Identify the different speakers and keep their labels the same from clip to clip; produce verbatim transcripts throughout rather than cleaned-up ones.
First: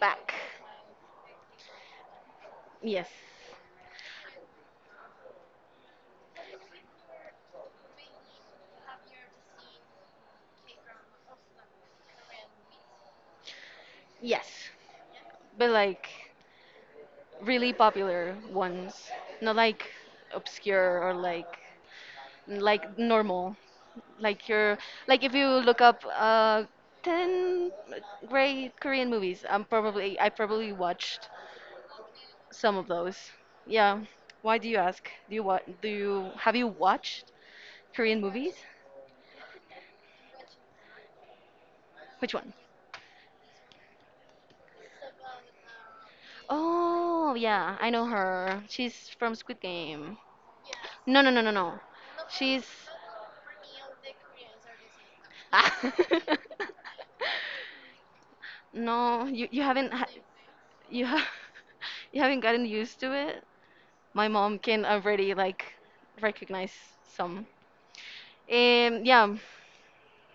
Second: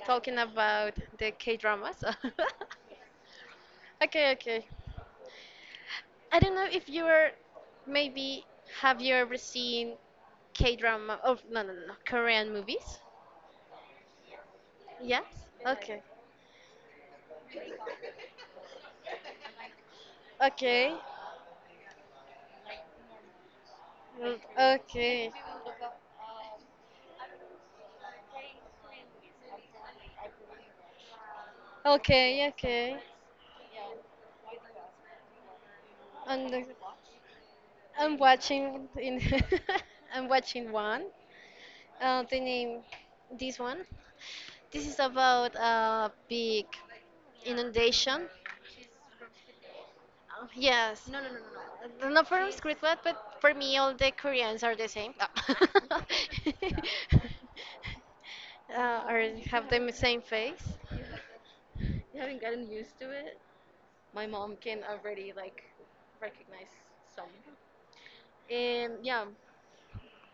Speaker 1: Back.
Speaker 2: talking about the K dramas.
Speaker 1: Yes.
Speaker 2: okay, okay. I don't know if you are maybe have you ever seen K drama or no no no no, Korean movies?
Speaker 1: Yes.
Speaker 2: Yes?
Speaker 1: But
Speaker 2: Okay.
Speaker 1: like really popular ones. Not like
Speaker 2: Okay.
Speaker 1: obscure or like like normal.
Speaker 2: Mm,
Speaker 1: Like you're like
Speaker 2: Okay.
Speaker 1: if you look up uh ten great Korean movies, I'm probably I probably watched
Speaker 2: Okay,
Speaker 1: some of
Speaker 2: okay.
Speaker 1: those. Yeah. Why do you ask? Do you what do you
Speaker 2: And
Speaker 1: have
Speaker 2: the-
Speaker 1: you watched
Speaker 2: I'm
Speaker 1: Korean movies?
Speaker 2: watching in I'm watching one. Uh,
Speaker 1: Which
Speaker 2: the
Speaker 1: one?
Speaker 2: name this one. This is about a big
Speaker 1: Oh, yeah, I know
Speaker 2: inundation.
Speaker 1: her. She's from Squid Game.
Speaker 2: Yes.
Speaker 1: No,
Speaker 2: No, no,
Speaker 1: no,
Speaker 2: no, no,
Speaker 1: no, no, no.
Speaker 2: no. Uh, Not from It's
Speaker 1: She's.
Speaker 2: Squidward, but for me, all the Koreans are the same.
Speaker 1: Ah.
Speaker 2: Ah. uh,
Speaker 1: No,
Speaker 2: or
Speaker 1: you, you
Speaker 2: have the
Speaker 1: haven't. Ha-
Speaker 2: same face.
Speaker 1: you have. You haven't gotten used to it. My mom can already like recognize some.
Speaker 2: um
Speaker 1: Um,
Speaker 2: yeah.
Speaker 1: yeah,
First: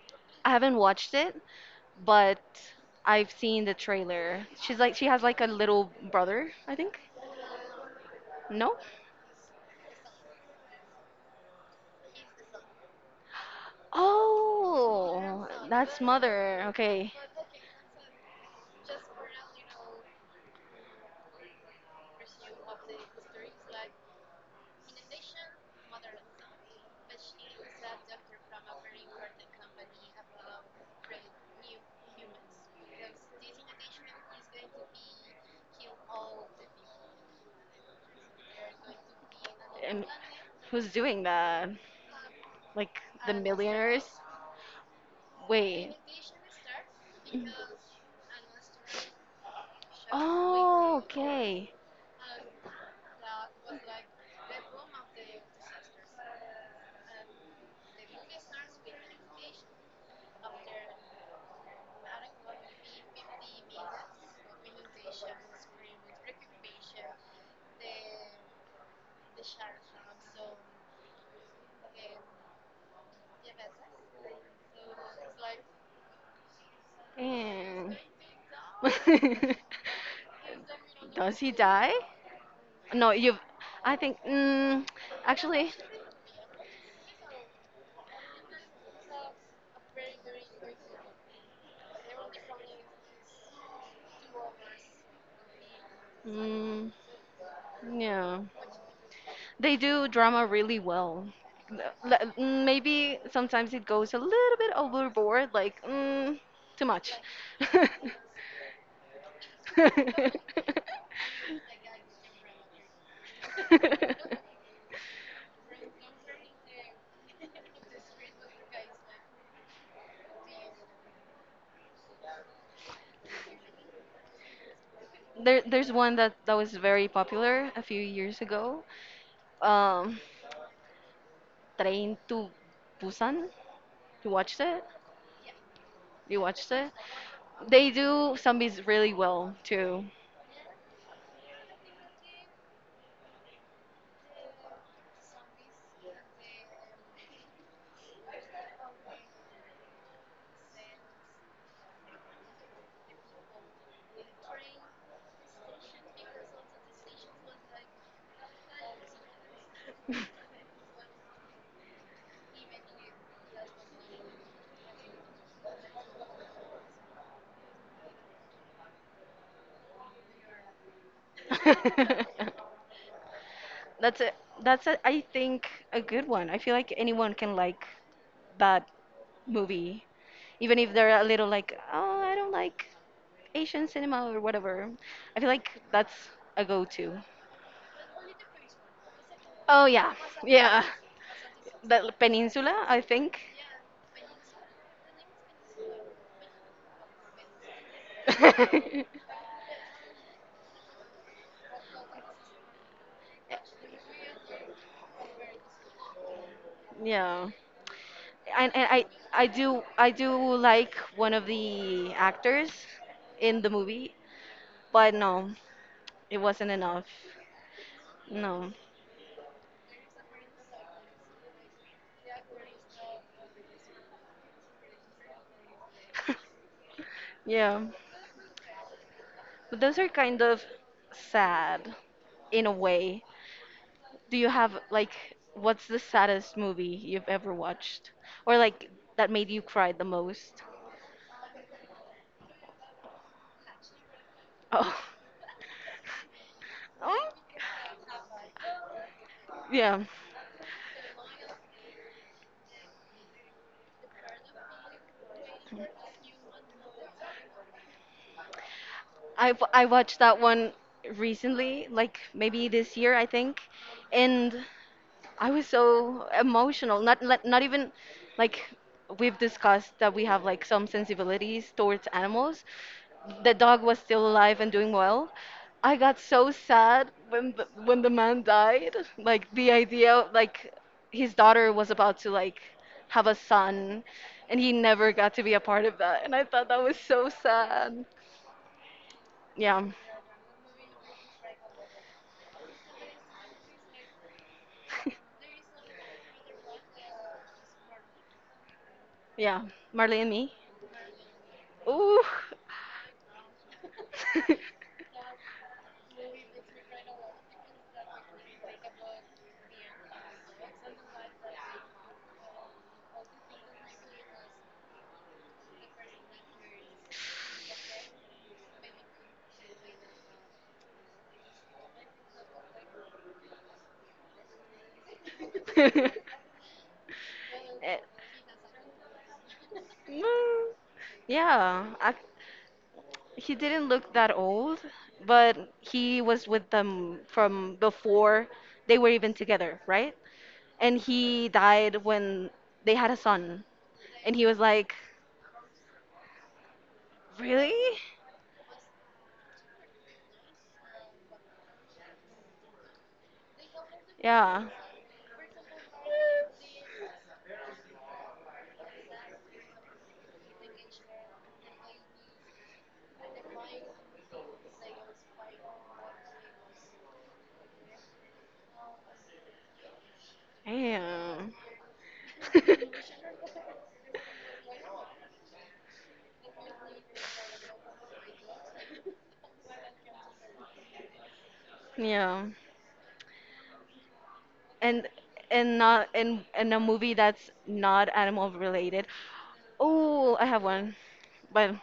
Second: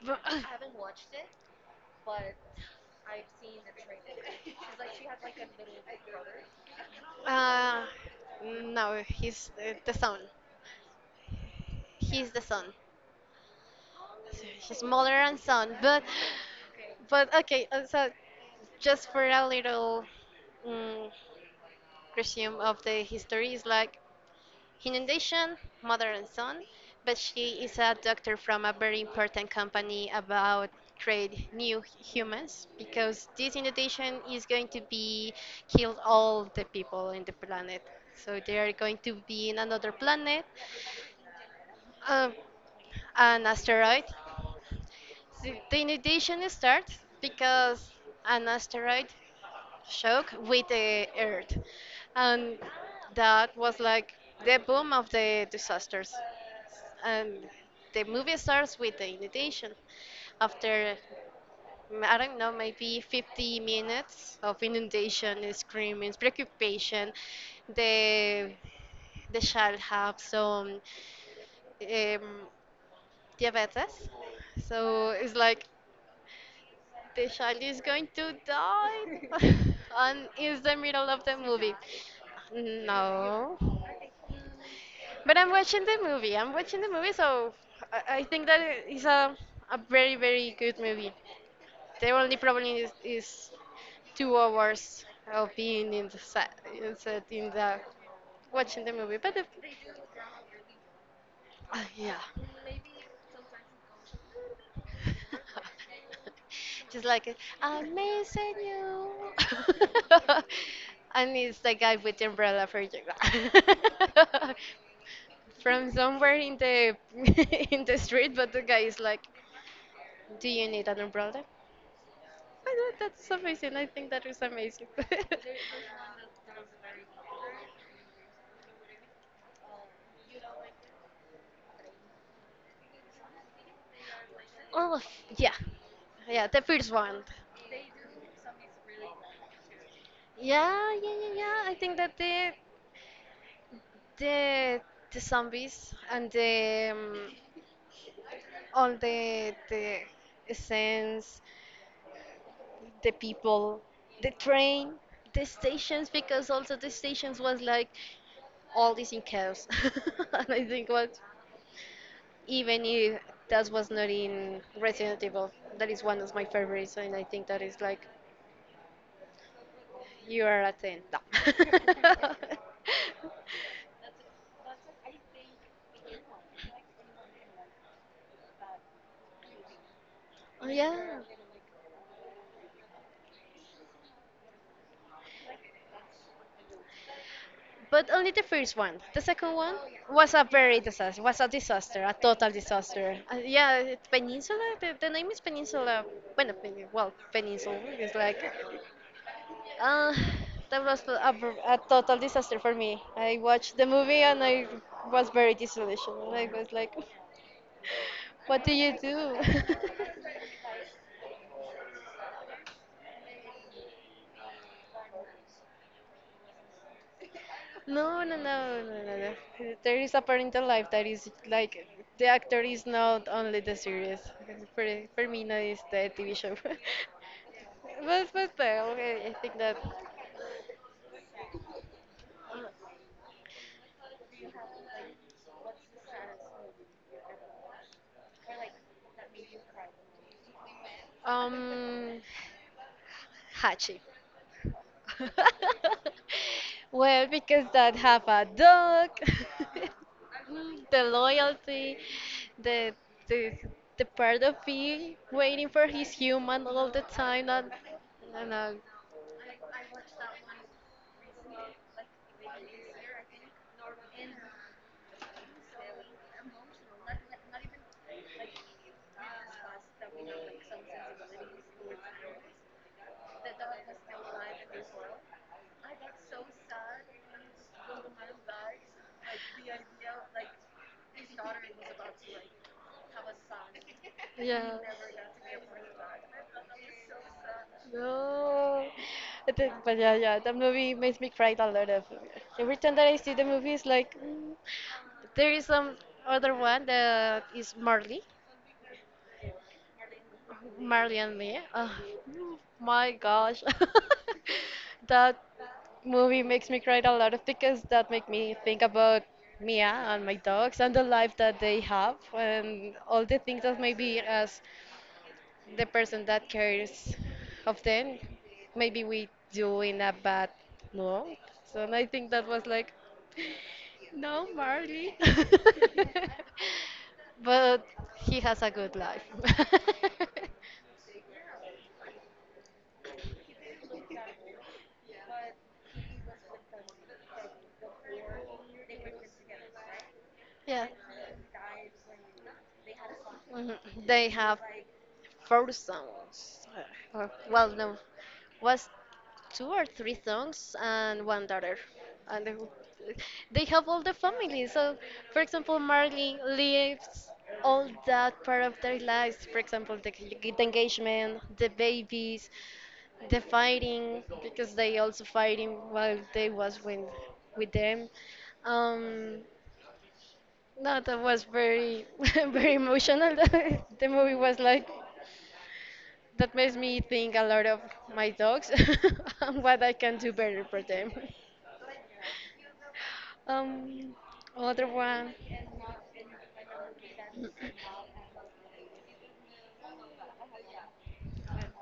Speaker 2: But-
Speaker 1: I
Speaker 2: haven't
Speaker 1: haven't
Speaker 2: watched
Speaker 1: watched
Speaker 2: it.
Speaker 1: it, but I've seen the trailer. She's like she has like a little brother, I think.
Speaker 2: Uh,
Speaker 1: No?
Speaker 2: no, he's uh, the son. He's the son. He's mother and
Speaker 1: Oh,
Speaker 2: son.
Speaker 1: that's
Speaker 2: But,
Speaker 1: mother.
Speaker 2: Okay.
Speaker 1: Okay.
Speaker 2: but okay. uh, so just for a little um, resume of the history, is like inundation, mother and son, but she is a doctor from a very important company about create new humans because this inundation is going to be kill all the people in the planet. So they are going to be in another
Speaker 1: And
Speaker 2: planet,
Speaker 1: who's doing that?
Speaker 2: um,
Speaker 1: Like the
Speaker 2: an asteroid.
Speaker 1: millionaires?
Speaker 2: So the
Speaker 1: Wait.
Speaker 2: inundation starts because an asteroid shock with
Speaker 1: Oh,
Speaker 2: the Earth,
Speaker 1: okay.
Speaker 2: and that was like the boom of the disasters. And the movie starts with the inundation. After mm, I don't know, maybe fifty minutes of inundation, screaming, preoccupation, the the child have some um, diabetes, so it's like the child is
Speaker 1: Dang.
Speaker 2: going to die, and it's the middle of
Speaker 1: Does
Speaker 2: the
Speaker 1: he
Speaker 2: movie.
Speaker 1: die? No, you've.
Speaker 2: No.
Speaker 1: I think. Mm,
Speaker 2: But I'm
Speaker 1: actually.
Speaker 2: watching the movie. I'm watching the movie, so I, I think that it's a, a very, very good movie. The only problem is, is two hours of being in the sa-
Speaker 1: Mm,
Speaker 2: inside in the
Speaker 1: yeah.
Speaker 2: watching the movie. But the,
Speaker 1: They do drama really well.
Speaker 2: uh,
Speaker 1: L-
Speaker 2: yeah,
Speaker 1: l- Maybe sometimes it goes a little bit overboard, like mm, too
Speaker 2: just
Speaker 1: much.
Speaker 2: like it. I'm missing you, and it's the guy with the umbrella for you. From somewhere in the in the street, but the guy is like. Do you need an umbrella? I know, that's amazing. I think that is amazing.
Speaker 1: there, there's one that, that was very popular a few years ago. Um, Train to Busan. You watched it?
Speaker 2: All of yeah,
Speaker 1: You
Speaker 2: yeah, the
Speaker 1: watched it?
Speaker 2: first one.
Speaker 1: They do zombies really well too.
Speaker 2: Yeah, yeah, yeah, yeah. I think that the the the zombies and the um, all the the essence, the people, the train, the stations because also the stations was like all this in chaos. And I think what even if that was not in Resident Evil. That is one of my favorites, and I think that is like you are a ten. No.
Speaker 1: That's a that's a, I think a good one. I feel like anyone can like that movie,
Speaker 2: Oh,
Speaker 1: even if they're
Speaker 2: yeah,
Speaker 1: a little like, oh, I don't like Asian cinema or whatever. I feel like that's a go-to.
Speaker 2: but only the first one. The second one
Speaker 1: Oh yeah,
Speaker 2: was a very
Speaker 1: yeah.
Speaker 2: disaster. Was a disaster,
Speaker 1: The
Speaker 2: a total
Speaker 1: Peninsula, I
Speaker 2: disaster. Uh,
Speaker 1: think.
Speaker 2: yeah, it- Peninsula. The, the name is Peninsula. Bueno, Pen- well, Peninsula is like. Uh, that was a, v- a total disaster for me. I watched the movie and I was very disillusioned. I was like.
Speaker 1: Yeah.
Speaker 2: What do
Speaker 1: And, and
Speaker 2: you
Speaker 1: I
Speaker 2: do?
Speaker 1: I do I do like one of the actors in the movie, but no, it wasn't enough.
Speaker 2: No, no,
Speaker 1: No.
Speaker 2: no, no, no, no. There is a parental life that is like the actor is not only the series. For for me, no, it's the T V show.
Speaker 1: Yeah,
Speaker 2: But but well, I I think that
Speaker 1: but those are kind of sad in a way. Do you have like what's the saddest movie you've ever watched or like that made you cry the most?
Speaker 2: um Hachi.
Speaker 1: Oh. Um,
Speaker 2: Well, because that have a dog,
Speaker 1: Yeah.
Speaker 2: the loyalty, the the the part of me waiting for his human all the time. That, I know,
Speaker 1: I w- I watched that one recently, like maybe this year, I think. And I was so emotional. Not not not even like we've discussed that we have like some sensibilities towards animals. The dog was still alive and doing well. I got so sad when the, when the man died. Like the idea, like his daughter was about to like have a son, and he
Speaker 2: yeah.
Speaker 1: never got to be a part of that. And I thought that was so sad.
Speaker 2: No. It is-
Speaker 1: Yeah,
Speaker 2: But yeah, yeah, that movie makes me cry a lot. Of every time that I see the movie, it's like mm. there is some other one that is Marley.
Speaker 1: yeah. Marley and me.
Speaker 2: Marley and me. Oh,
Speaker 1: Ooh.
Speaker 2: my gosh. That movie makes me cry a lot of because that make me think about Mia and my dogs and the life that they have and all the things that maybe as the person that cares of them, maybe we do in a bad note. So and I think that was like, no, Marley.
Speaker 1: Eh,
Speaker 2: but he has a good life.
Speaker 1: no. Yeah, I he didn't look that old, but he was with them from before they were even together, right?
Speaker 2: yeah.
Speaker 1: And he died when they had a son.
Speaker 2: Mhm. They
Speaker 1: And he was
Speaker 2: have
Speaker 1: like,
Speaker 2: four songs. Or, well,
Speaker 1: really?
Speaker 2: no, was two or three songs and one daughter. And they, they have all the
Speaker 1: Yeah.
Speaker 2: family. So, for example, Marley lives all that part of their lives. For example, the, the engagement, the babies, the fighting, because they also fighting while they was with, with them. Um, no, that was
Speaker 1: Damn.
Speaker 2: very, very emotional. The movie was like, that makes me think a lot of my dogs and what I can do better for them.
Speaker 1: Yeah.
Speaker 2: Um, other
Speaker 1: And
Speaker 2: one.
Speaker 1: and not in in a movie that's not animal related. Oh, I have one. But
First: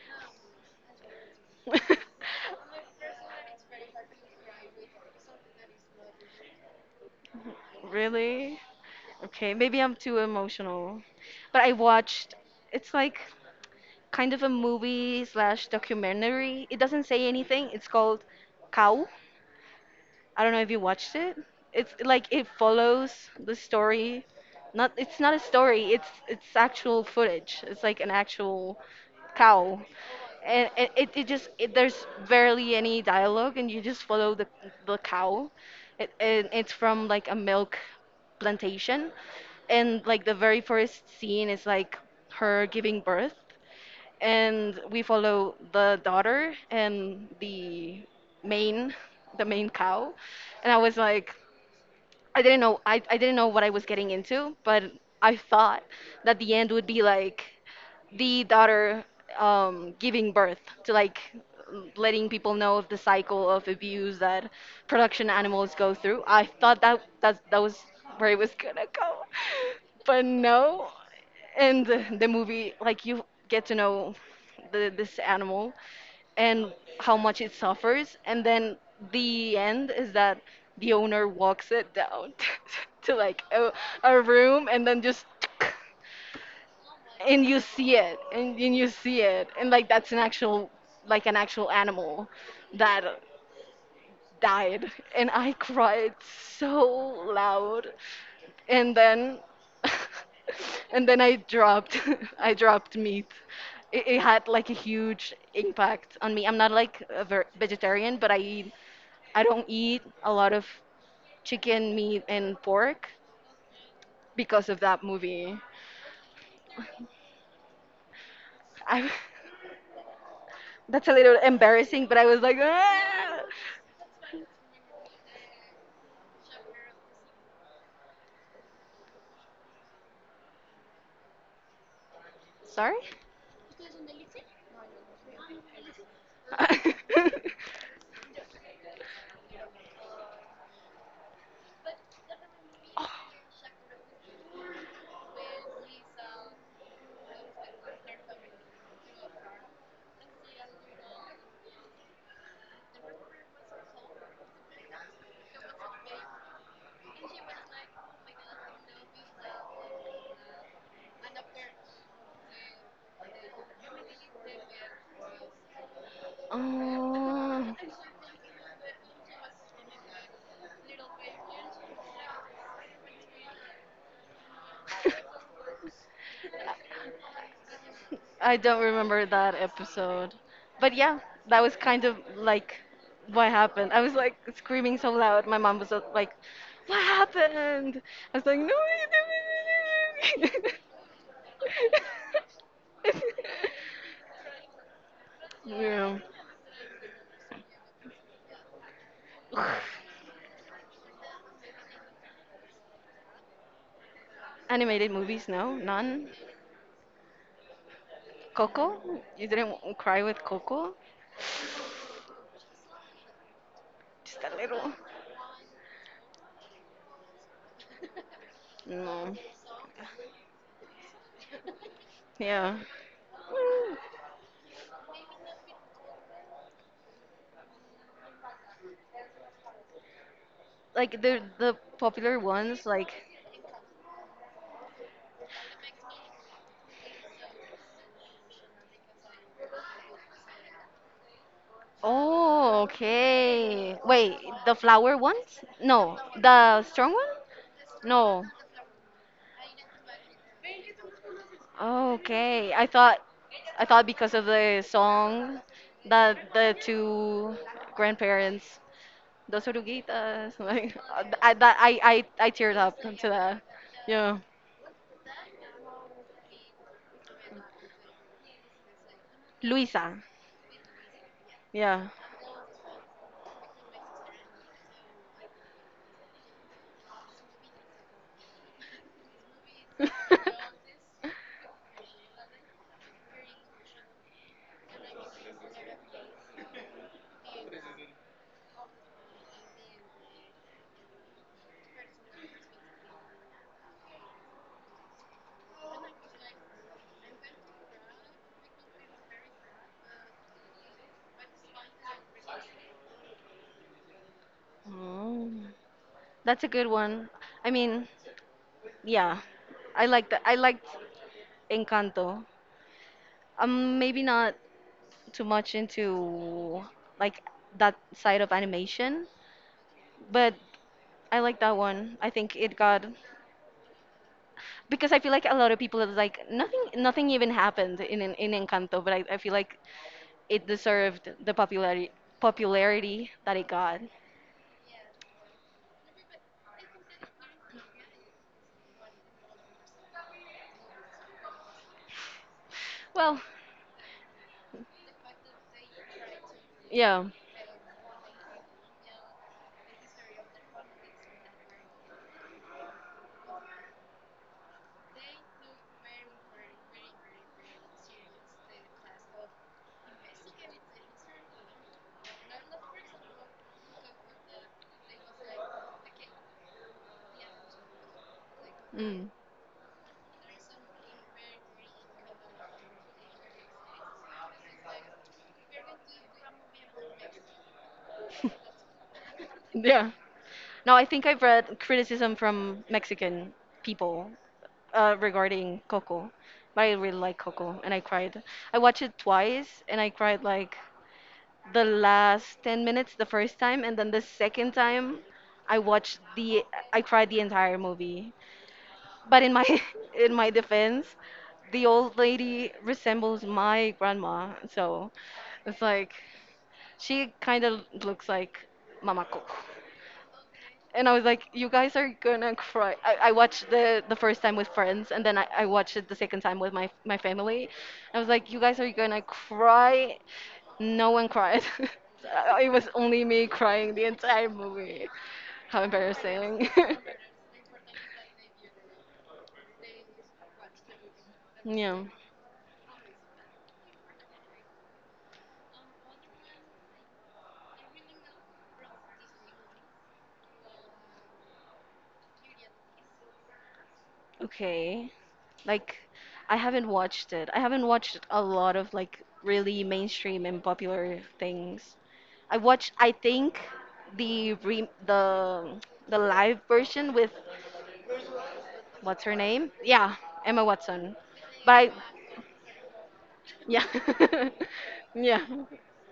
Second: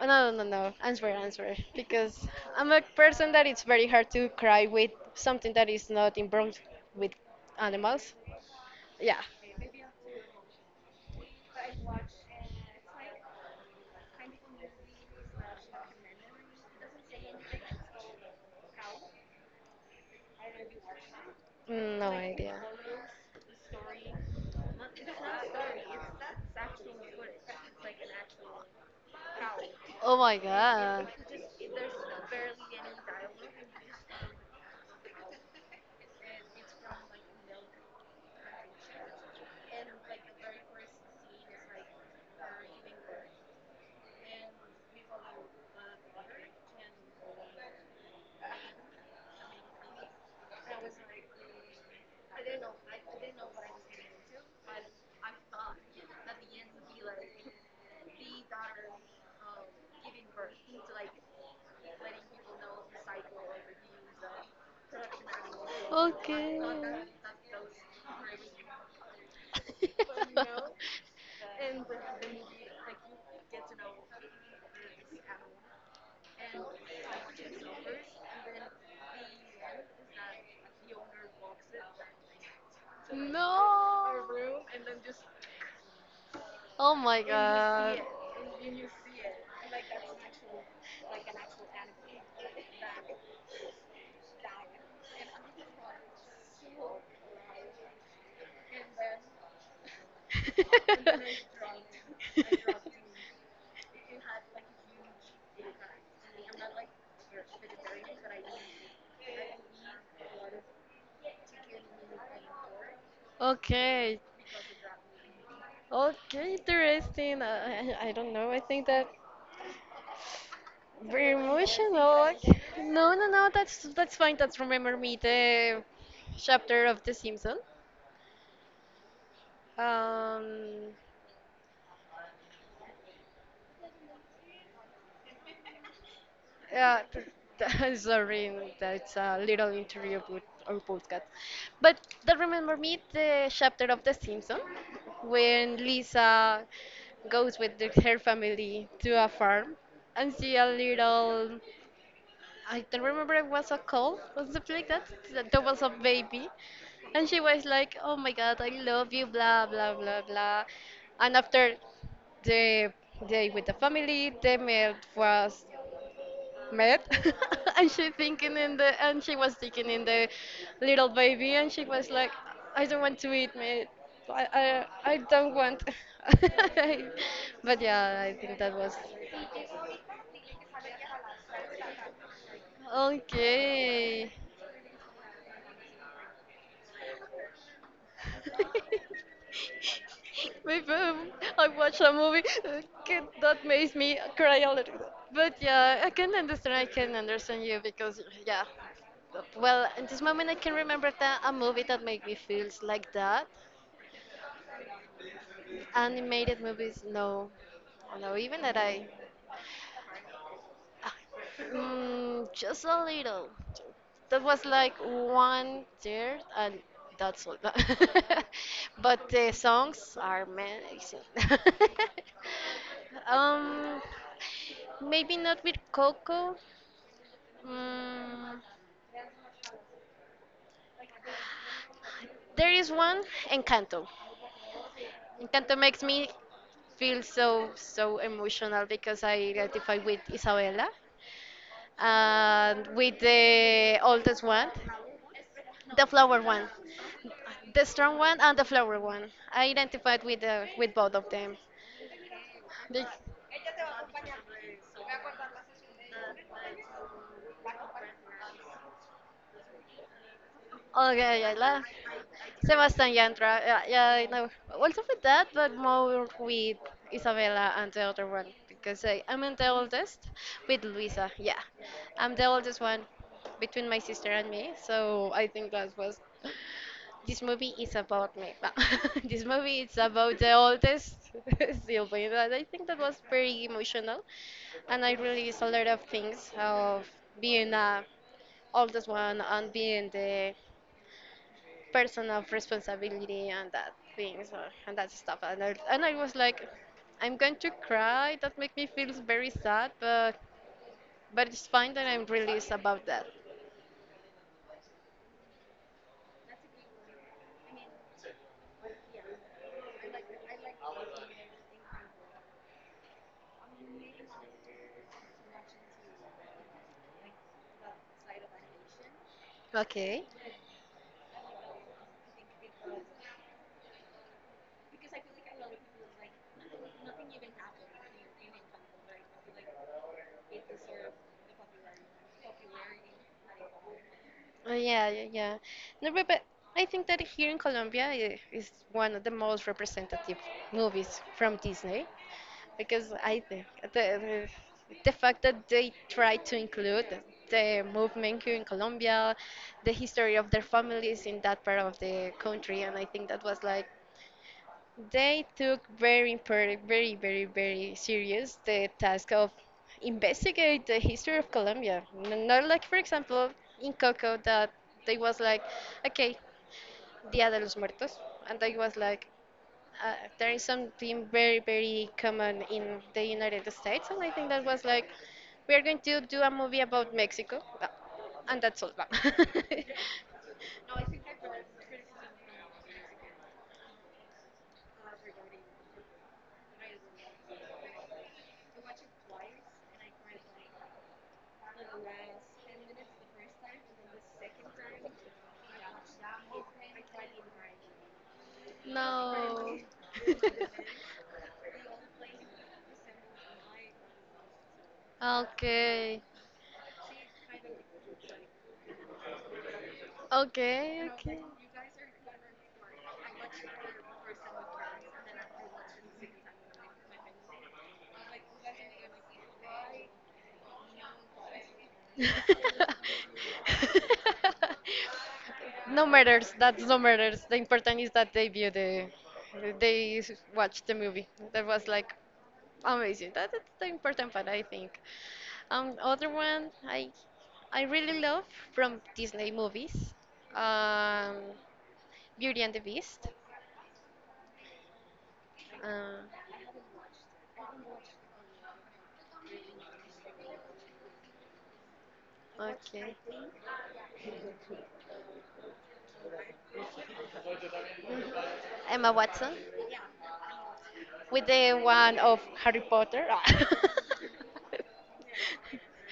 Speaker 2: Oh, no, no, no, no. Answer, answer. Because I'm a person that it's very hard to cry with something that is not involved with animals.
Speaker 1: really?
Speaker 2: Yeah.
Speaker 1: Okay, maybe I'm too emotional. But I watched, it's like kind of a movie slash documentary. It doesn't say anything. It's called Cow. I don't know if you watched it. It's
Speaker 2: Mm, No
Speaker 1: like it
Speaker 2: idea.
Speaker 1: follows the story. Not it's not a story. It's it's actual footage. It's like an actual cow,
Speaker 2: Oh my
Speaker 1: and it,
Speaker 2: god.
Speaker 1: it, it just it, there's barely any dialogue, and you just follow the the cow. It, and it's from like a milk plantation, and like the very first scene is like her giving birth and we follow the daughter and the main the main cow and I was like I didn't know i, I didn't know what I was getting into but I thought that the end would be like the daughter um, giving birth to like letting people know of the cycle of abuse that production animals go through. I
Speaker 2: Okay.
Speaker 1: thought that that that was where it was gonna go, but no. And the the movie, like you get to know the, this animal and how much it suffers, and then the end is that the owner walks it down to like a, a room and then just
Speaker 2: oh my
Speaker 1: and you see
Speaker 2: god.
Speaker 1: it and, and you see it and like that's an actual like an actual animal that died and I cried so loud and then and then I dropped I dropped meat. It, it had like a huge impact on me. I'm not like a ver- vegetarian, but i eat I don't eat a lot of chicken meat and pork
Speaker 2: Okay.
Speaker 1: because of that movie.
Speaker 2: Okay, interesting. I, I I don't know. I think
Speaker 1: I
Speaker 2: that
Speaker 1: That's a
Speaker 2: very
Speaker 1: little embarrassing, but I
Speaker 2: emotional.
Speaker 1: was like,
Speaker 2: No, no,
Speaker 1: "Ah."
Speaker 2: no. That's that's fine. That's remember me the chapter of The Simpsons. Um,
Speaker 1: Sorry.
Speaker 2: Yeah, sorry that's a little interview with our podcast. But that remember me the chapter of The Simpsons when Lisa goes with the- her family to a farm and see a little. I don't remember it was a cow or something like that. that There was a baby, and she was like, "Oh my God, I love you," blah blah blah blah. And after the day with the family, the meal was met
Speaker 1: Oh.
Speaker 2: and she thinking in the and she was thinking in the little baby and she was like I don't want to eat meat i i, I don't want but yeah I
Speaker 1: I
Speaker 2: think that
Speaker 1: don't
Speaker 2: was
Speaker 1: remember that episode. But yeah, that was kind of like what happened. I was
Speaker 2: okay
Speaker 1: like screaming so loud. My mom was uh, like, "What happened?" I was like, "No."
Speaker 2: maybe um, I watched a movie uh, kid, that makes me cry a little bit but yeah i
Speaker 1: Yeah.
Speaker 2: can understand I can understand you because yeah well at this moment I can remember that a movie that made me feels like that.
Speaker 1: Animated movies, no? None?
Speaker 2: Animated movies, no, no, even that I,
Speaker 1: Coco? You didn't cry with Coco?
Speaker 2: mm, just a little.
Speaker 1: Just
Speaker 2: That
Speaker 1: a
Speaker 2: was
Speaker 1: little.
Speaker 2: like one third, and that's all. But
Speaker 1: No.
Speaker 2: the songs are amazing.
Speaker 1: Yeah.
Speaker 2: Um, maybe not with Coco. Mm,
Speaker 1: Like the the popular
Speaker 2: there
Speaker 1: ones,
Speaker 2: is
Speaker 1: like
Speaker 2: one, Encanto. Encanto makes me feel so so emotional because I identify with Isabella.
Speaker 1: oh,
Speaker 2: And with the
Speaker 1: okay. Wait,
Speaker 2: oldest one,
Speaker 1: the flower ones?
Speaker 2: the
Speaker 1: No,
Speaker 2: flower one,
Speaker 1: the strong one?
Speaker 2: the strong one,
Speaker 1: No.
Speaker 2: and the flower one. I identified with the, with both of them.
Speaker 1: Okay, I
Speaker 2: Be-
Speaker 1: thought I thought because of the song that the two grandparents, dos oruguitas, like
Speaker 2: Okay, I
Speaker 1: I that
Speaker 2: laugh.
Speaker 1: I I I teared up
Speaker 2: Sebastian
Speaker 1: to
Speaker 2: Yantra.
Speaker 1: that.
Speaker 2: Yeah, yeah, I
Speaker 1: Yeah,
Speaker 2: know. Also with that, but more with Isabella and the other one because I, I'm the
Speaker 1: Luisa.
Speaker 2: oldest with Luisa. Yeah,
Speaker 1: Yeah.
Speaker 2: I'm the oldest one between my sister and me. So I think that was. This movie is about me. No, this movie is about the oldest sibling, and I think that was very emotional, and I released a lot of things of being a oldest one and being the person of responsibility and that things uh, and that stuff. And I, and I was like, I'm going to cry. That make me feel very sad, but but it's fine that I'm released about that.
Speaker 1: Oh, that's a good one. I mean, yeah, I like that. I liked Encanto. I'm maybe not too much into like that side of animation,
Speaker 2: Okay.
Speaker 1: but I like that one. I think it got because I feel like a lot of people are like nothing nothing even happened in in, in Encanto, but I, I feel like it deserved the popularity popularity that it got.
Speaker 2: Uh, yeah, yeah, yeah. No, but but I think that here in Colombia i- is one of the most representative movies from Disney. Because I
Speaker 1: Well,
Speaker 2: think the, the fact that they try to include
Speaker 1: yeah.
Speaker 2: the movement here in Colombia, the history of their families in that part of the country, and I think that was like they took very important, very very very serious the task of investigate the history of Colombia. N- Not like for example in Coco that they was like, okay, Dia de los Muertos, and I was like,
Speaker 1: Mm.
Speaker 2: uh, there is something very, very common in the United States, and I think that was like, we are going to do a movie about Mexico, uh, and that's all.
Speaker 1: Yeah. No, I think I've read criticism from Mexican people uh, regarding Coco, but I really like Coco, and I cried. I watched it twice, and I cried like the last ten minutes the first time, and then the second time I watched the I cried the entire movie. But in my
Speaker 2: No.
Speaker 1: in my defense, the old lady resembles my grandma, so it's like
Speaker 2: Okay.
Speaker 1: she kind of looks like Mama Coco
Speaker 2: Okay,
Speaker 1: and I was
Speaker 2: okay.
Speaker 1: like, "You guys are gonna cry." I, I watched the the first time with friends, and then I, I watched it the second time with my my family. I was like, "You guys are gonna cry." No one cried. It was only me crying the entire movie. How
Speaker 2: No matters.
Speaker 1: embarrassing.
Speaker 2: That's no matters. The important is that they view the, they s- watch the movie. That was
Speaker 1: Yeah.
Speaker 2: like amazing. That, that's the important part, I think. Um, other one I I really love from Disney movies, um, Beauty and the Beast.
Speaker 1: Okay. Like,
Speaker 2: Uh,
Speaker 1: I haven't watched it. I haven't watched a lot of like really mainstream and popular things. I watched, I
Speaker 2: okay,
Speaker 1: think, the re the the live version with
Speaker 2: Emma
Speaker 1: what's her
Speaker 2: Watson
Speaker 1: name? Yeah, Emma Watson.
Speaker 2: with
Speaker 1: But
Speaker 2: the
Speaker 1: I,
Speaker 2: one of Harry Potter.
Speaker 1: yeah, yeah.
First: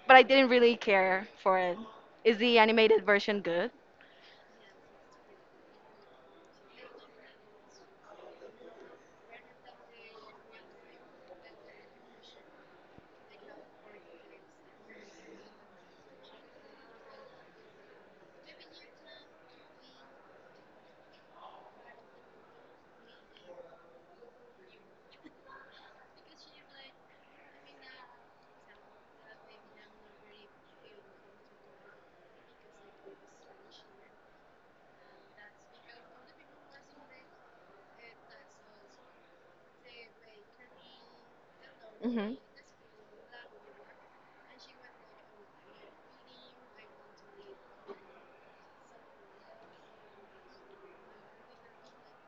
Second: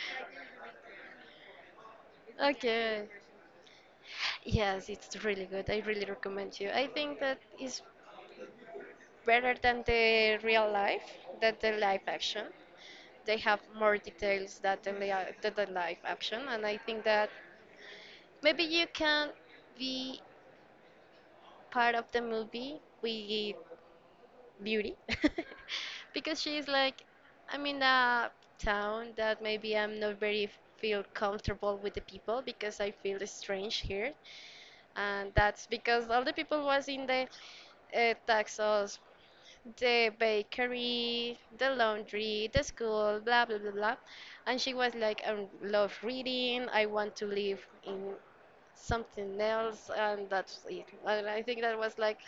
Speaker 1: But I didn't really care for it. Is the animated
Speaker 2: okay,
Speaker 1: version good?
Speaker 2: yes, it's really good. I really recommend you. I think that is better than the real life, than the live action. They have more details than the, lia- than the live action, and I think that maybe you can be part of the movie with Beauty because she's like, I'm in a town that maybe I'm not very feel comfortable with the people because I feel strange here, and that's because all the people was in the uh, taxos, the bakery, the
Speaker 1: Mhm.
Speaker 2: laundry, the school, blah blah blah blah, and she was like, I love reading, I want to live in something else, and that's it. And I think that was like,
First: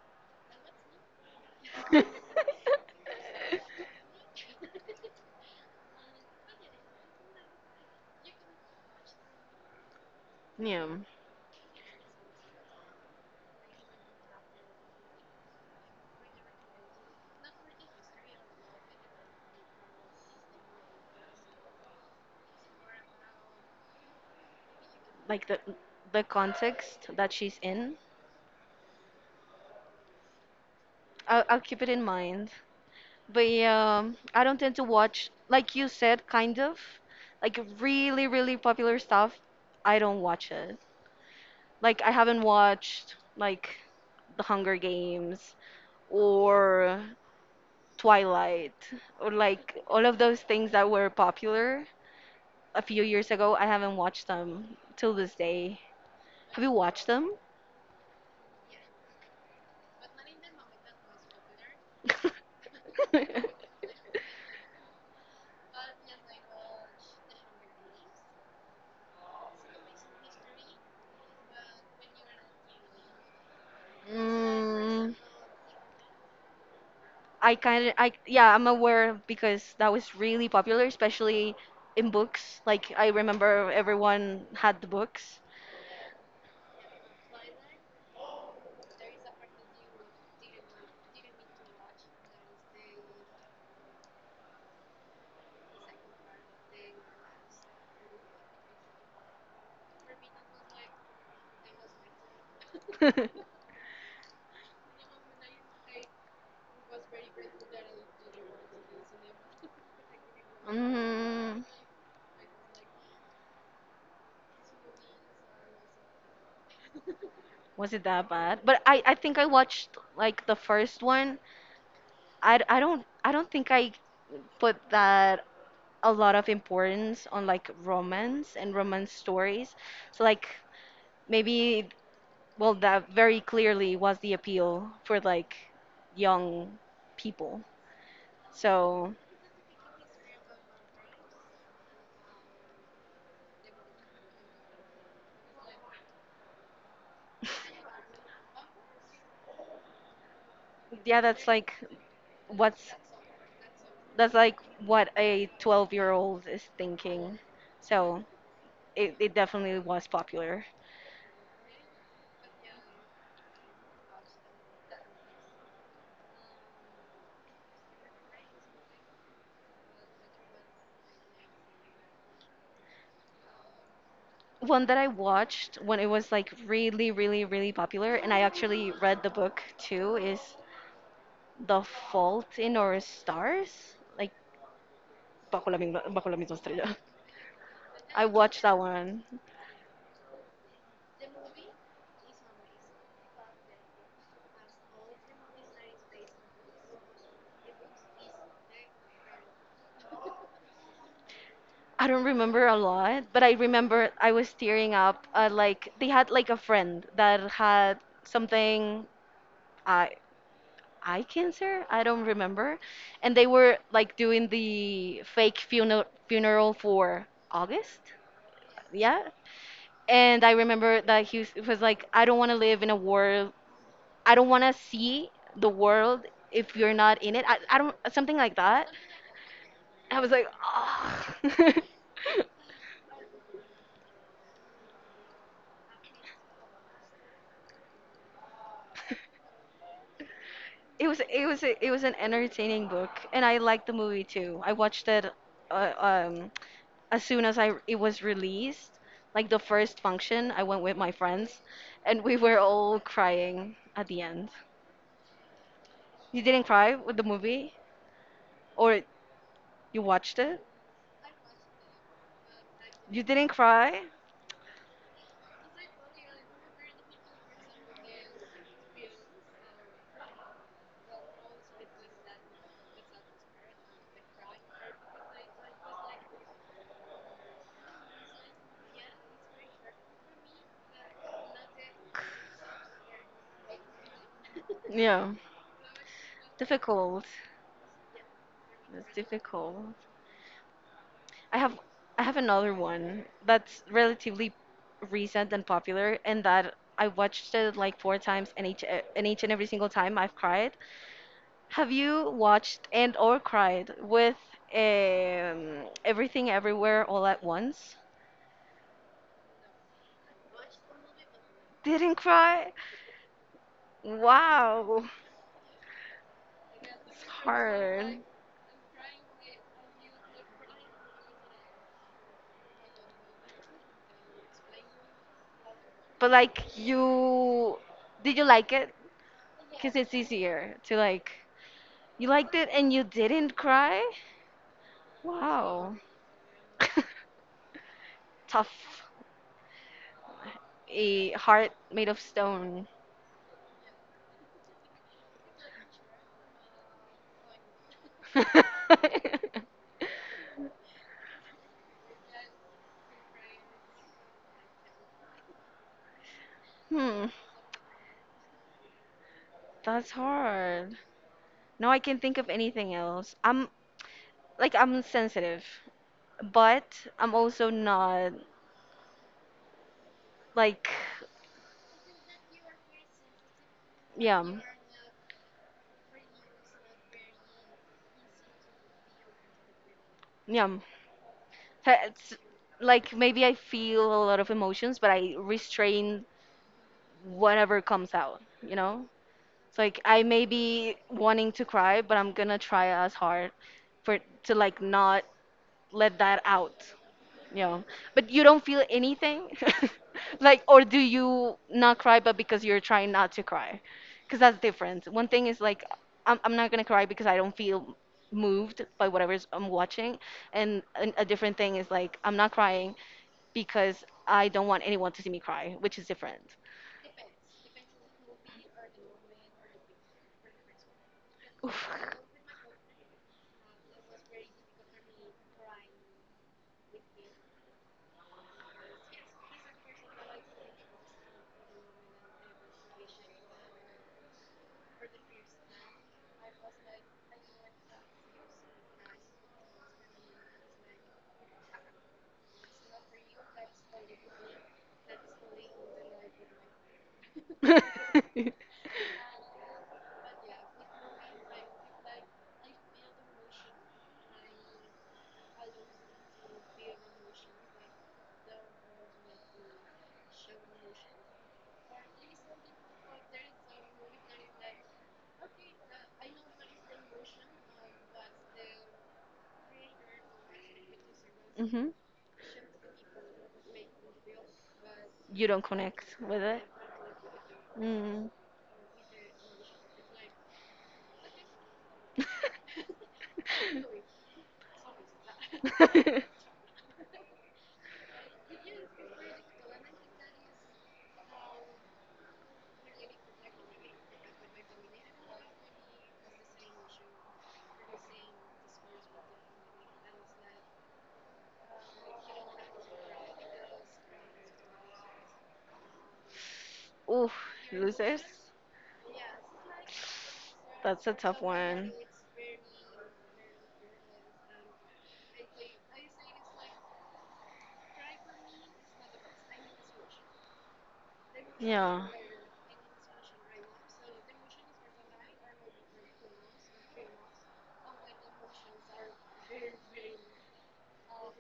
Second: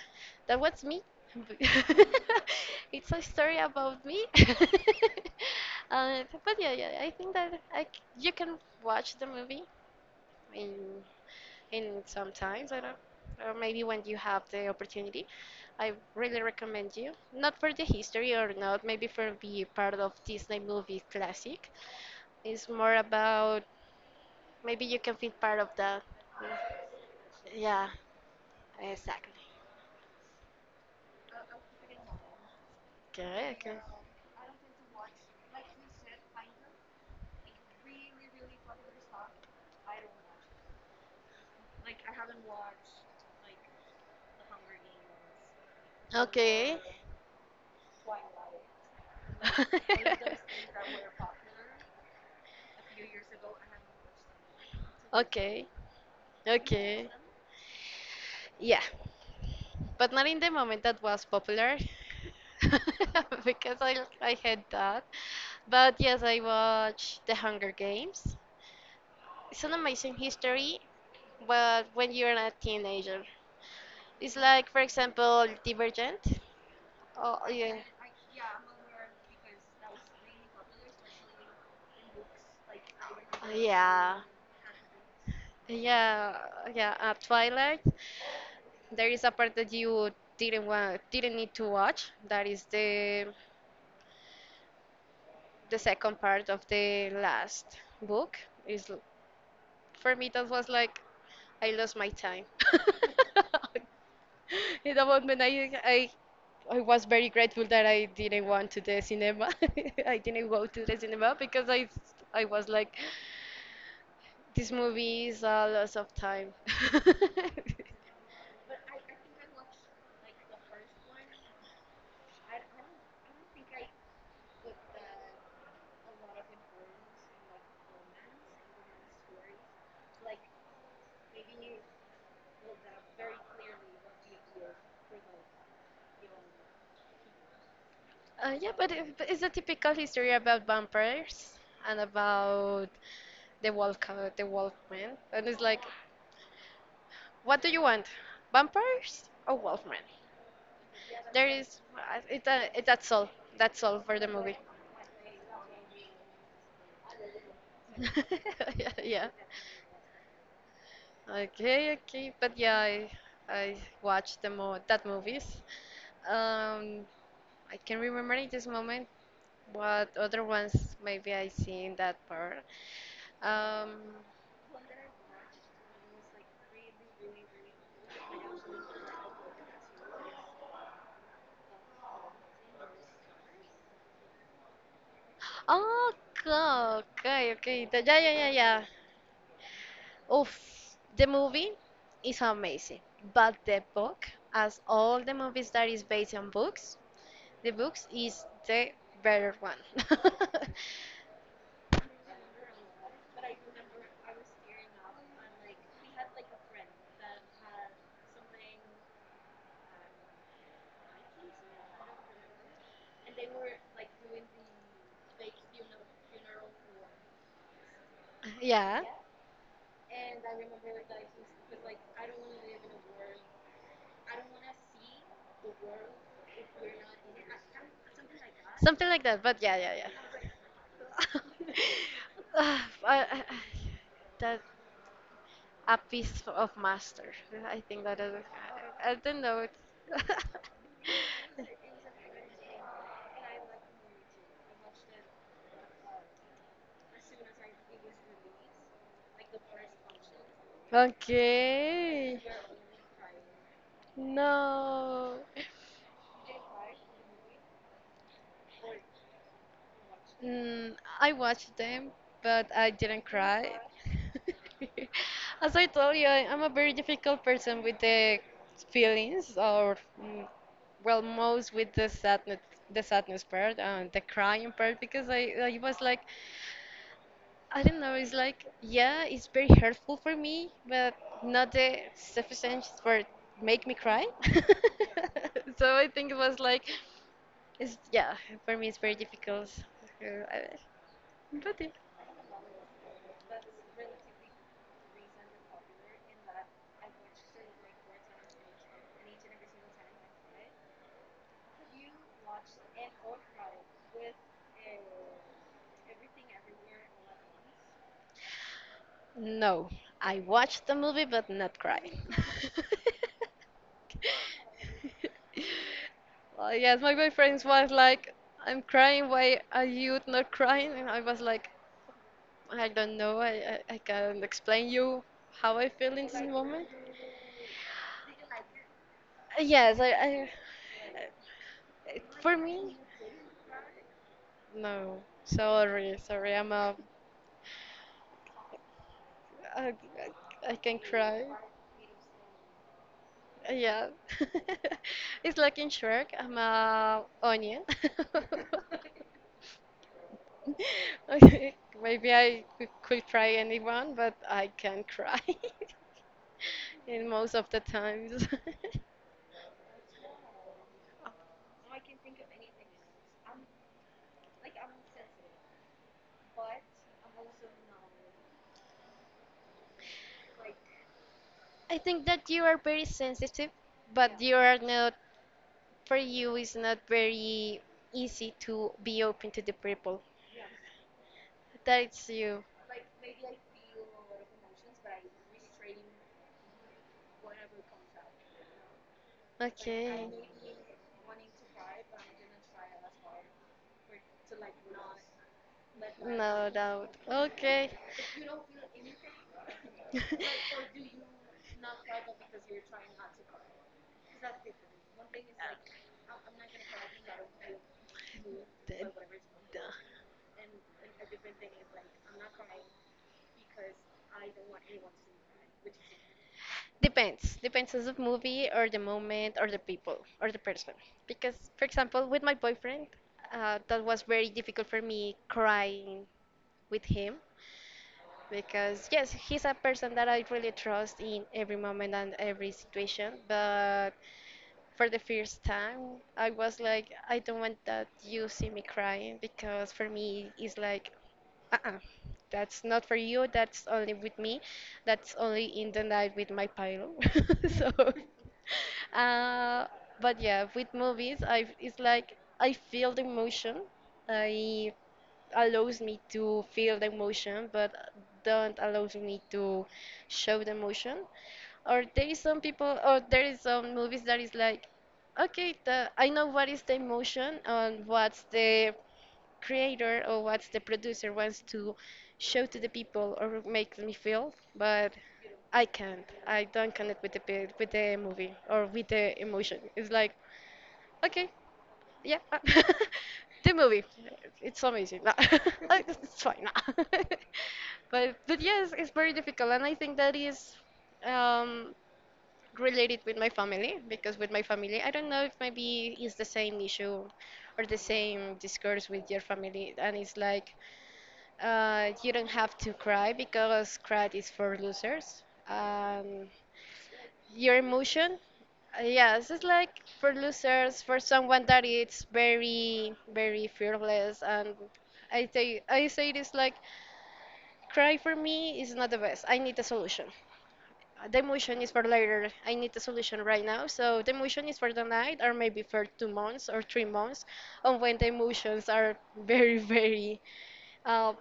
Speaker 2: that was me. it's a story about me. uh, but yeah, yeah, I think that I, c- you can watch the movie in
Speaker 1: Yeah.
Speaker 2: in sometimes. I don't. Or maybe when you have the opportunity, I really recommend you. Not for the history or not, maybe for be part of Disney movie classic. It's more about maybe you can feel
Speaker 1: Like the
Speaker 2: part of that.
Speaker 1: the context that she's
Speaker 2: Yeah,
Speaker 1: in.
Speaker 2: exactly.
Speaker 1: I'll, I'll keep it in mind. But
Speaker 2: Okay, okay.
Speaker 1: yeah, um, I don't tend to watch, like you said, kind of, like really, really popular stuff. I don't watch it. Like I haven't watched like The Hunger Games
Speaker 2: Okay.
Speaker 1: or Twilight or like all of those things that were popular a few years ago. I haven't watched them till this
Speaker 2: Okay,
Speaker 1: day. Have you watched
Speaker 2: okay.
Speaker 1: them?
Speaker 2: Yeah, but not in the moment that was popular because I I had that. But yes, I watched The Hunger Games. It's an amazing history, but when you're a teenager, it's like, for
Speaker 1: Mm,
Speaker 2: example, Divergent. Oh,
Speaker 1: I
Speaker 2: yeah.
Speaker 1: kind of, I yeah, I'm aware because that was really popular, especially in books. Like I remember
Speaker 2: Yeah,
Speaker 1: everyone had the books.
Speaker 2: Yeah, yeah, at Twilight, there is a part that you didn't want, didn't need to watch. That is the the second part of the last book. Is for me that was like I lost my time. In the moment, I, I I was very grateful that I didn't want to the cinema. I didn't go to the cinema
Speaker 1: Mm,
Speaker 2: because I I was like, this movie is a loss of time.
Speaker 1: was it that bad? But I, I think I watched like the first one. I, d- I don't I don't think I put that a lot of importance on like romance and romance stories. So like maybe well, that very clearly was the appeal for like young people.
Speaker 2: Uh, yeah, but, it,
Speaker 1: So,
Speaker 2: but it's a typical history about vampires and about the wolf, the wolfman. And it's like, what do you want, vampires or wolfman?
Speaker 1: yeah, that's
Speaker 2: There
Speaker 1: like
Speaker 2: is, uh, it's a, it,
Speaker 1: what's
Speaker 2: that's all. That's all for the
Speaker 1: that's
Speaker 2: movie.
Speaker 1: like what a twelve-year-old is thinking. So,
Speaker 2: Yeah,
Speaker 1: it,
Speaker 2: yeah.
Speaker 1: it definitely was popular.
Speaker 2: Okay, okay. But yeah, I, I watched the mo that movies. Um, I can remember in this moment what other ones maybe I see in that part. Um,
Speaker 1: One that I watched when it was like really, really, really popular, and I actually read the book too, is The Fault in Our Stars, like Bajo la misma,
Speaker 2: Oh,
Speaker 1: bajo la misma estrella.
Speaker 2: co- okay, okay. The- yeah,
Speaker 1: I
Speaker 2: yeah, yeah,
Speaker 1: watched that
Speaker 2: yeah.
Speaker 1: one.
Speaker 2: Oof, the movie is amazing, but the book, as all the movies that is based on books, the books is the better one.
Speaker 1: I don't remember a lot, but I remember I was tearing up. Uh, like they had like a friend that had something I eye cancer. I don't remember, and they were like doing the fake funeral funeral for August.
Speaker 2: Yeah,
Speaker 1: Yeah, and I remember that he was, it was like, I don't want to live in a world. I don't want to see the world if you're not in it. I, I don't something like that.
Speaker 2: something like that. But yeah, yeah,
Speaker 1: I was like,
Speaker 2: yeah.
Speaker 1: oh.
Speaker 2: Ah, I- I- that a piece of master. I think that is. I don't know.
Speaker 1: it was it was it was an entertaining book, and I liked the movie too. I watched it uh, um, as soon as I it was released, like the first function. I went with my friends, and we
Speaker 2: Okay.
Speaker 1: were all crying at the end.
Speaker 2: No.
Speaker 1: You didn't cry with the movie, or you watched it?
Speaker 2: Mm, I watched them, but I
Speaker 1: You
Speaker 2: didn't
Speaker 1: didn't
Speaker 2: cry.
Speaker 1: cry?
Speaker 2: As I told you, I, I'm a very difficult person with the feelings, or mm, well, most with the sadness, the sadness part and the crying part, because I, I was like, I don't know, it's like, yeah, it's very hurtful for me, but not the sufficient for make me cry.
Speaker 1: Yeah,
Speaker 2: So I think it was like.
Speaker 1: difficult.
Speaker 2: It's yeah, for me it's very
Speaker 1: It's
Speaker 2: difficult.
Speaker 1: difficult.
Speaker 2: Uh, I-
Speaker 1: I
Speaker 2: But
Speaker 1: have
Speaker 2: it-
Speaker 1: I have another one that's relatively recent and popular, and that I watched it like four times, and each and each and every single time I've cried. Have you watched and or cried with um, Everything Everywhere All at Once?
Speaker 2: No, I watched the movie but not cry.
Speaker 1: Didn't cry? Wow,
Speaker 2: Well, yes, my
Speaker 1: it's
Speaker 2: boyfriend was
Speaker 1: hard.
Speaker 2: like, "I'm crying. Why are you not crying?" And I was like, "I don't know. I I, I can't explain you how I feel in this
Speaker 1: But like
Speaker 2: moment."
Speaker 1: you, did you like it? Because
Speaker 2: Yes, I,
Speaker 1: it's
Speaker 2: I
Speaker 1: easier to like
Speaker 2: it-
Speaker 1: you
Speaker 2: for
Speaker 1: liked it and
Speaker 2: me,
Speaker 1: you didn't cry.
Speaker 2: no.
Speaker 1: Wow.
Speaker 2: Sorry, sorry. I'm a
Speaker 1: Tough,
Speaker 2: I, I I can
Speaker 1: a
Speaker 2: cry.
Speaker 1: heart made of stone.
Speaker 2: Yeah. It's like in Shrek, I'm a onion.
Speaker 1: hmm,
Speaker 2: Okay, maybe I could could try anyone, but I can cry in most of the times.
Speaker 1: that's hard. Now I can think of anything else. I'm like I'm sensitive, but I'm also not like
Speaker 2: I think that you are very sensitive, but you
Speaker 1: yum
Speaker 2: are not, for you, it's not very easy to be open to the people.
Speaker 1: yum. Ha-
Speaker 2: That's
Speaker 1: It's
Speaker 2: you.
Speaker 1: like maybe I feel a lot of emotions, but I restrain whatever comes out. You know, it's like I
Speaker 2: Okay.
Speaker 1: may be wanting to cry, but I'm gonna try as hard for to like not let that
Speaker 2: No
Speaker 1: out
Speaker 2: doubt.
Speaker 1: you know
Speaker 2: Okay.
Speaker 1: but you don't feel anything
Speaker 2: D- d-
Speaker 1: like or do you not cry but because you're trying not to cry because that's different one thing is like I'm, I'm not gonna cry because I don't feel moved by whatever is- I'm watching and, and a different thing is like I'm not crying because I don't want anyone to see me cry which is different.
Speaker 2: Depends. Depends on the movie or the moment or the people or the person. Because, for
Speaker 1: Oof.
Speaker 2: example, with my boyfriend, uh, that was very difficult for me crying with him. Because, yes, he's a person that I really trust in every moment and every situation. But for the first time, I was like, I don't want that you see me crying because for me it's like uh-uh, that's not for you. That's only with me. That's only in the night with my pillow. So, uh, but yeah, with movies, I it's like I feel the emotion. I allows me to feel the emotion, but don't allows me to show the emotion. Or there is some people, or there is some movies that is like, okay, the, I know what is the emotion and what's the creator or what the producer wants
Speaker 1: hmm
Speaker 2: to show to the people or make me feel, but
Speaker 1: You don't
Speaker 2: I
Speaker 1: connect
Speaker 2: can't.
Speaker 1: with
Speaker 2: I
Speaker 1: it.
Speaker 2: don't connect with the pe- with the
Speaker 1: Mm.
Speaker 2: movie or with the emotion. It's like, okay, yeah, uh, the movie, it's amazing. Nah. It's fine. Nah. but but yes, it's very difficult, and I think that is um, related with my family because with my family, I don't know if maybe it's the same issue or the same discourse with your family, and it's like uh, you don't have to cry because cry is for losers. Um,
Speaker 1: Oof,
Speaker 2: your
Speaker 1: losers.
Speaker 2: emotion, uh, yes, it's like for losers,
Speaker 1: That's a
Speaker 2: for
Speaker 1: tough
Speaker 2: someone that
Speaker 1: one.
Speaker 2: is very, very fearless. And I say, I say this like, cry for me is not the best. I need a solution. Uh, The emotion is for
Speaker 1: Yeah.
Speaker 2: later. I need a solution right now. So the emotion is for the night, or maybe for two months or three months, on when the emotions are very, very uh,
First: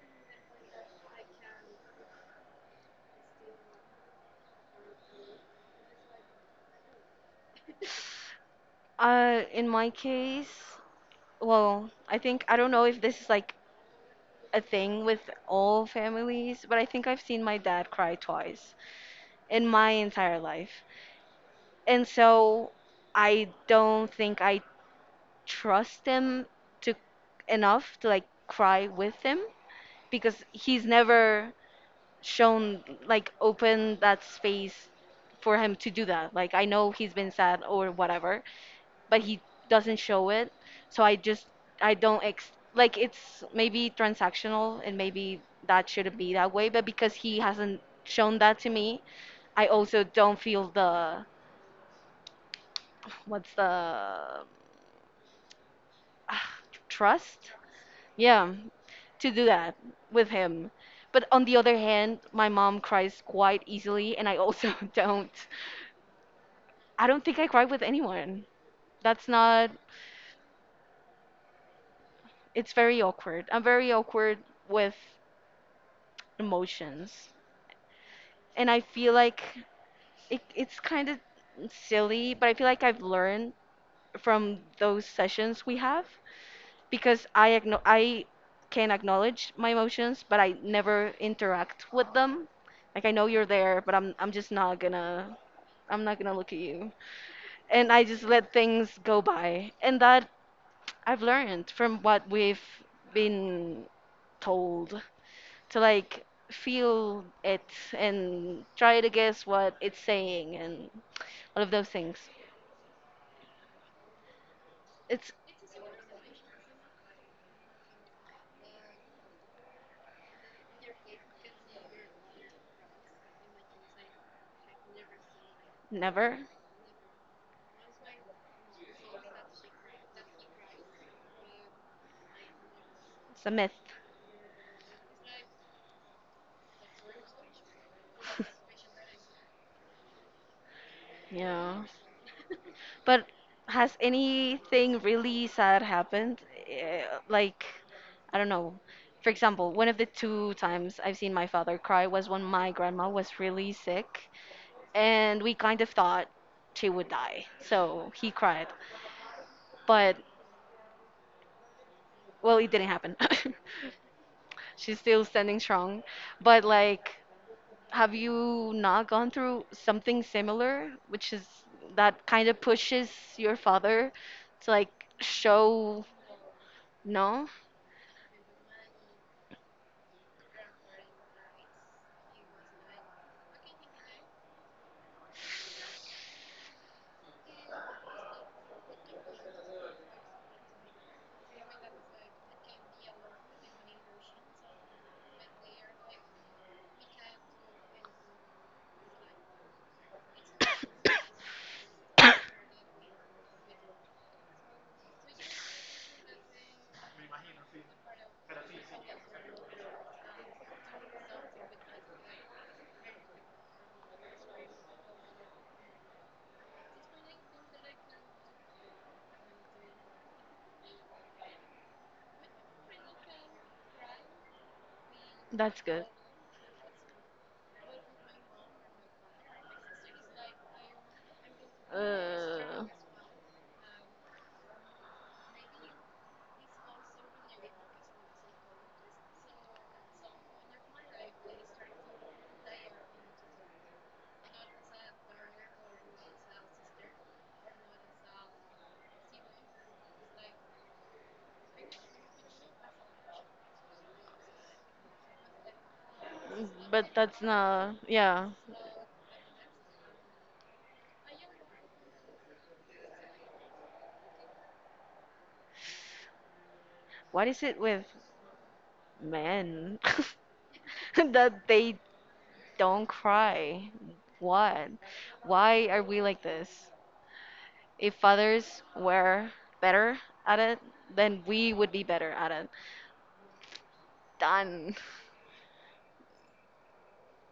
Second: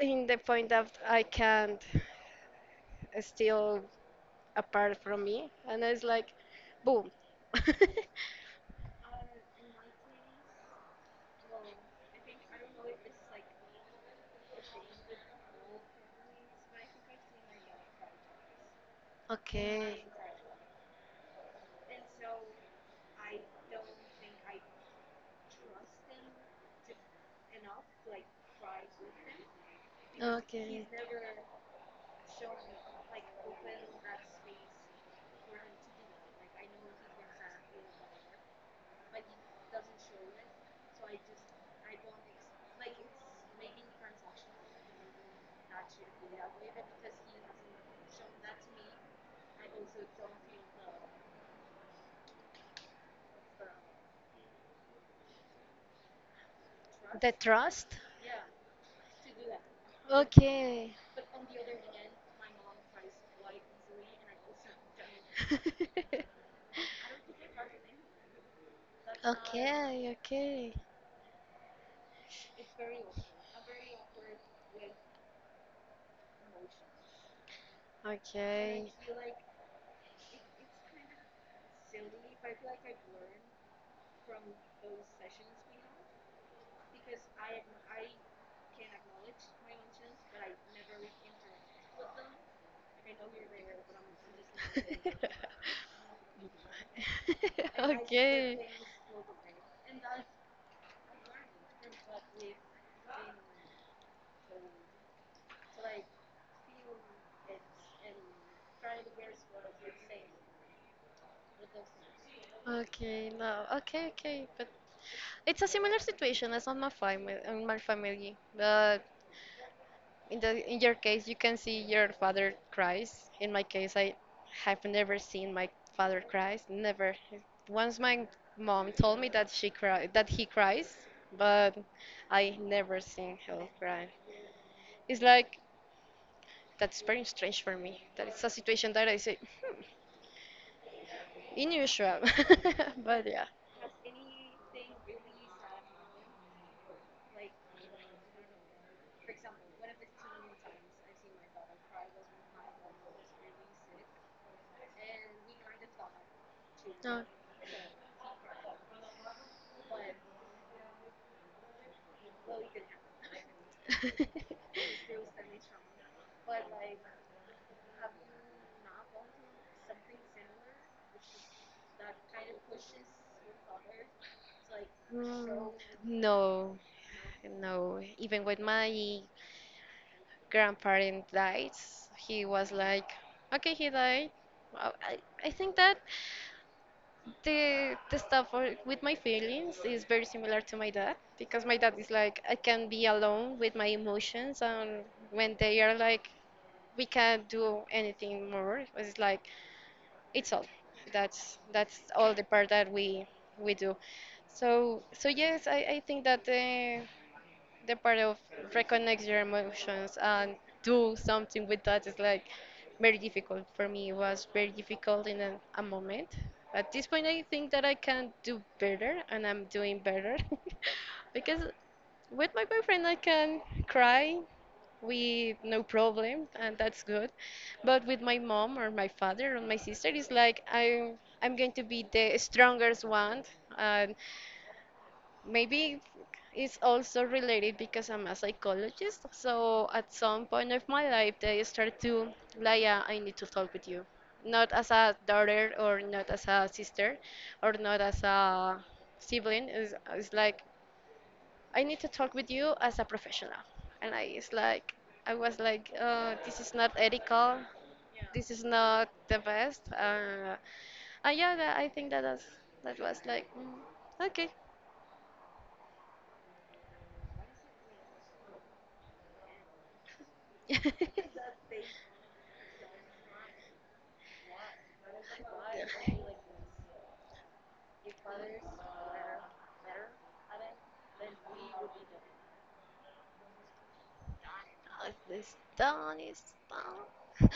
Speaker 2: in the point that I can't steal apart from me, and it's like, boom.
Speaker 1: Uh, in my case, well, I think I don't know if this is like a thing with all families, but I think I've seen my dad cry twice in my
Speaker 2: Okay.
Speaker 1: entire life. And so I don't think I trust him to enough to like cry with him because he's
Speaker 2: Okay.
Speaker 1: never shown like open that space for him to do that. Like I know he's been sad or whatever, but he doesn't show it. So I just I don't ex like it's maybe transactional and maybe that shouldn't be that way, but because he hasn't shown that to me, I also don't feel the what's the ah,
Speaker 2: The
Speaker 1: trust
Speaker 2: trust?
Speaker 1: yeah to do that with him
Speaker 2: Okay.
Speaker 1: but on the other hand my mom cries quite easily and I also don't I don't think I cry with anyone that's not
Speaker 2: Okay, okay.
Speaker 1: it's very awkward I'm very awkward with emotions and I
Speaker 2: Okay.
Speaker 1: feel like it, it's kind of silly but I feel like I've learned from those sessions we have because I acknow- I can acknowledge my emotions, but I never interact with them. Like I know you're there, but I'm I'm just not gonna I'm not gonna look at you. And I just let
Speaker 2: Okay.
Speaker 1: things go by. And that I've learned from what we've been told to like feel it and try to guess what it's saying and all of those things.
Speaker 2: Okay, no, okay, okay, but
Speaker 1: It's
Speaker 2: it's a similar situation as on my family, on my family, but in the in your case, you can see your father cries. In my case, I have never seen my father
Speaker 1: never.
Speaker 2: cries. Never. Once my mom told me that she cry that he cries, but I never seen
Speaker 1: It's a
Speaker 2: him
Speaker 1: myth.
Speaker 2: cry. It's like that's very strange for me. That it's a situation that I say hmm,
Speaker 1: Yeah.
Speaker 2: unusual, but
Speaker 1: But
Speaker 2: yeah.
Speaker 1: has anything really sad happened? Eh, Like, I don't know. For example, one of the two times I've seen my father cry was when my grandma was really sick, and we kind of thought she would
Speaker 2: No.
Speaker 1: die. So he cried. But, well, it didn't happen. She's still standing strong. But, like, have you not gone through something similar, which is that kind of pushes your father to, like,
Speaker 2: Mm,
Speaker 1: show
Speaker 2: no,
Speaker 1: no?
Speaker 2: no. Even when my grandparent died, he was like, okay, he died. Well, I, I think that the the stuff for- with my feelings is very similar to my dad because my dad is like I can be alone with my emotions and when they are like we can't do anything more. It's like it's all. That's that's all the part that we we do. So so yes, I, I think that the the part of reconnect your emotions and do something with that is like very difficult for me. It was very difficult in a, a moment. At this point, I think that I can do better, and I'm doing better because with my boyfriend I can cry, with
Speaker 1: That's
Speaker 2: no
Speaker 1: good.
Speaker 2: problem and that's good but with my mom or my father or my sister it's like i'm i'm going to be the
Speaker 1: Uh,
Speaker 2: strongest one and maybe it's also related because I'm a psychologist so at some point of my life they start to like yeah, I need to talk with you not as a daughter or not as a sister or not as a sibling it's, it's like I need to talk with you as a professional. And I is like, I was like, uh, this is not
Speaker 1: but that's
Speaker 2: ethical.
Speaker 1: not. Yeah.
Speaker 2: This is not the best. Uh, uh, yeah, that, I think that was, that was like, mm, okay.
Speaker 1: What is it with men that they don't cry? What? Why are we like this? If others were better at it, then we would be better at it. Done.
Speaker 2: Oh, this done is done.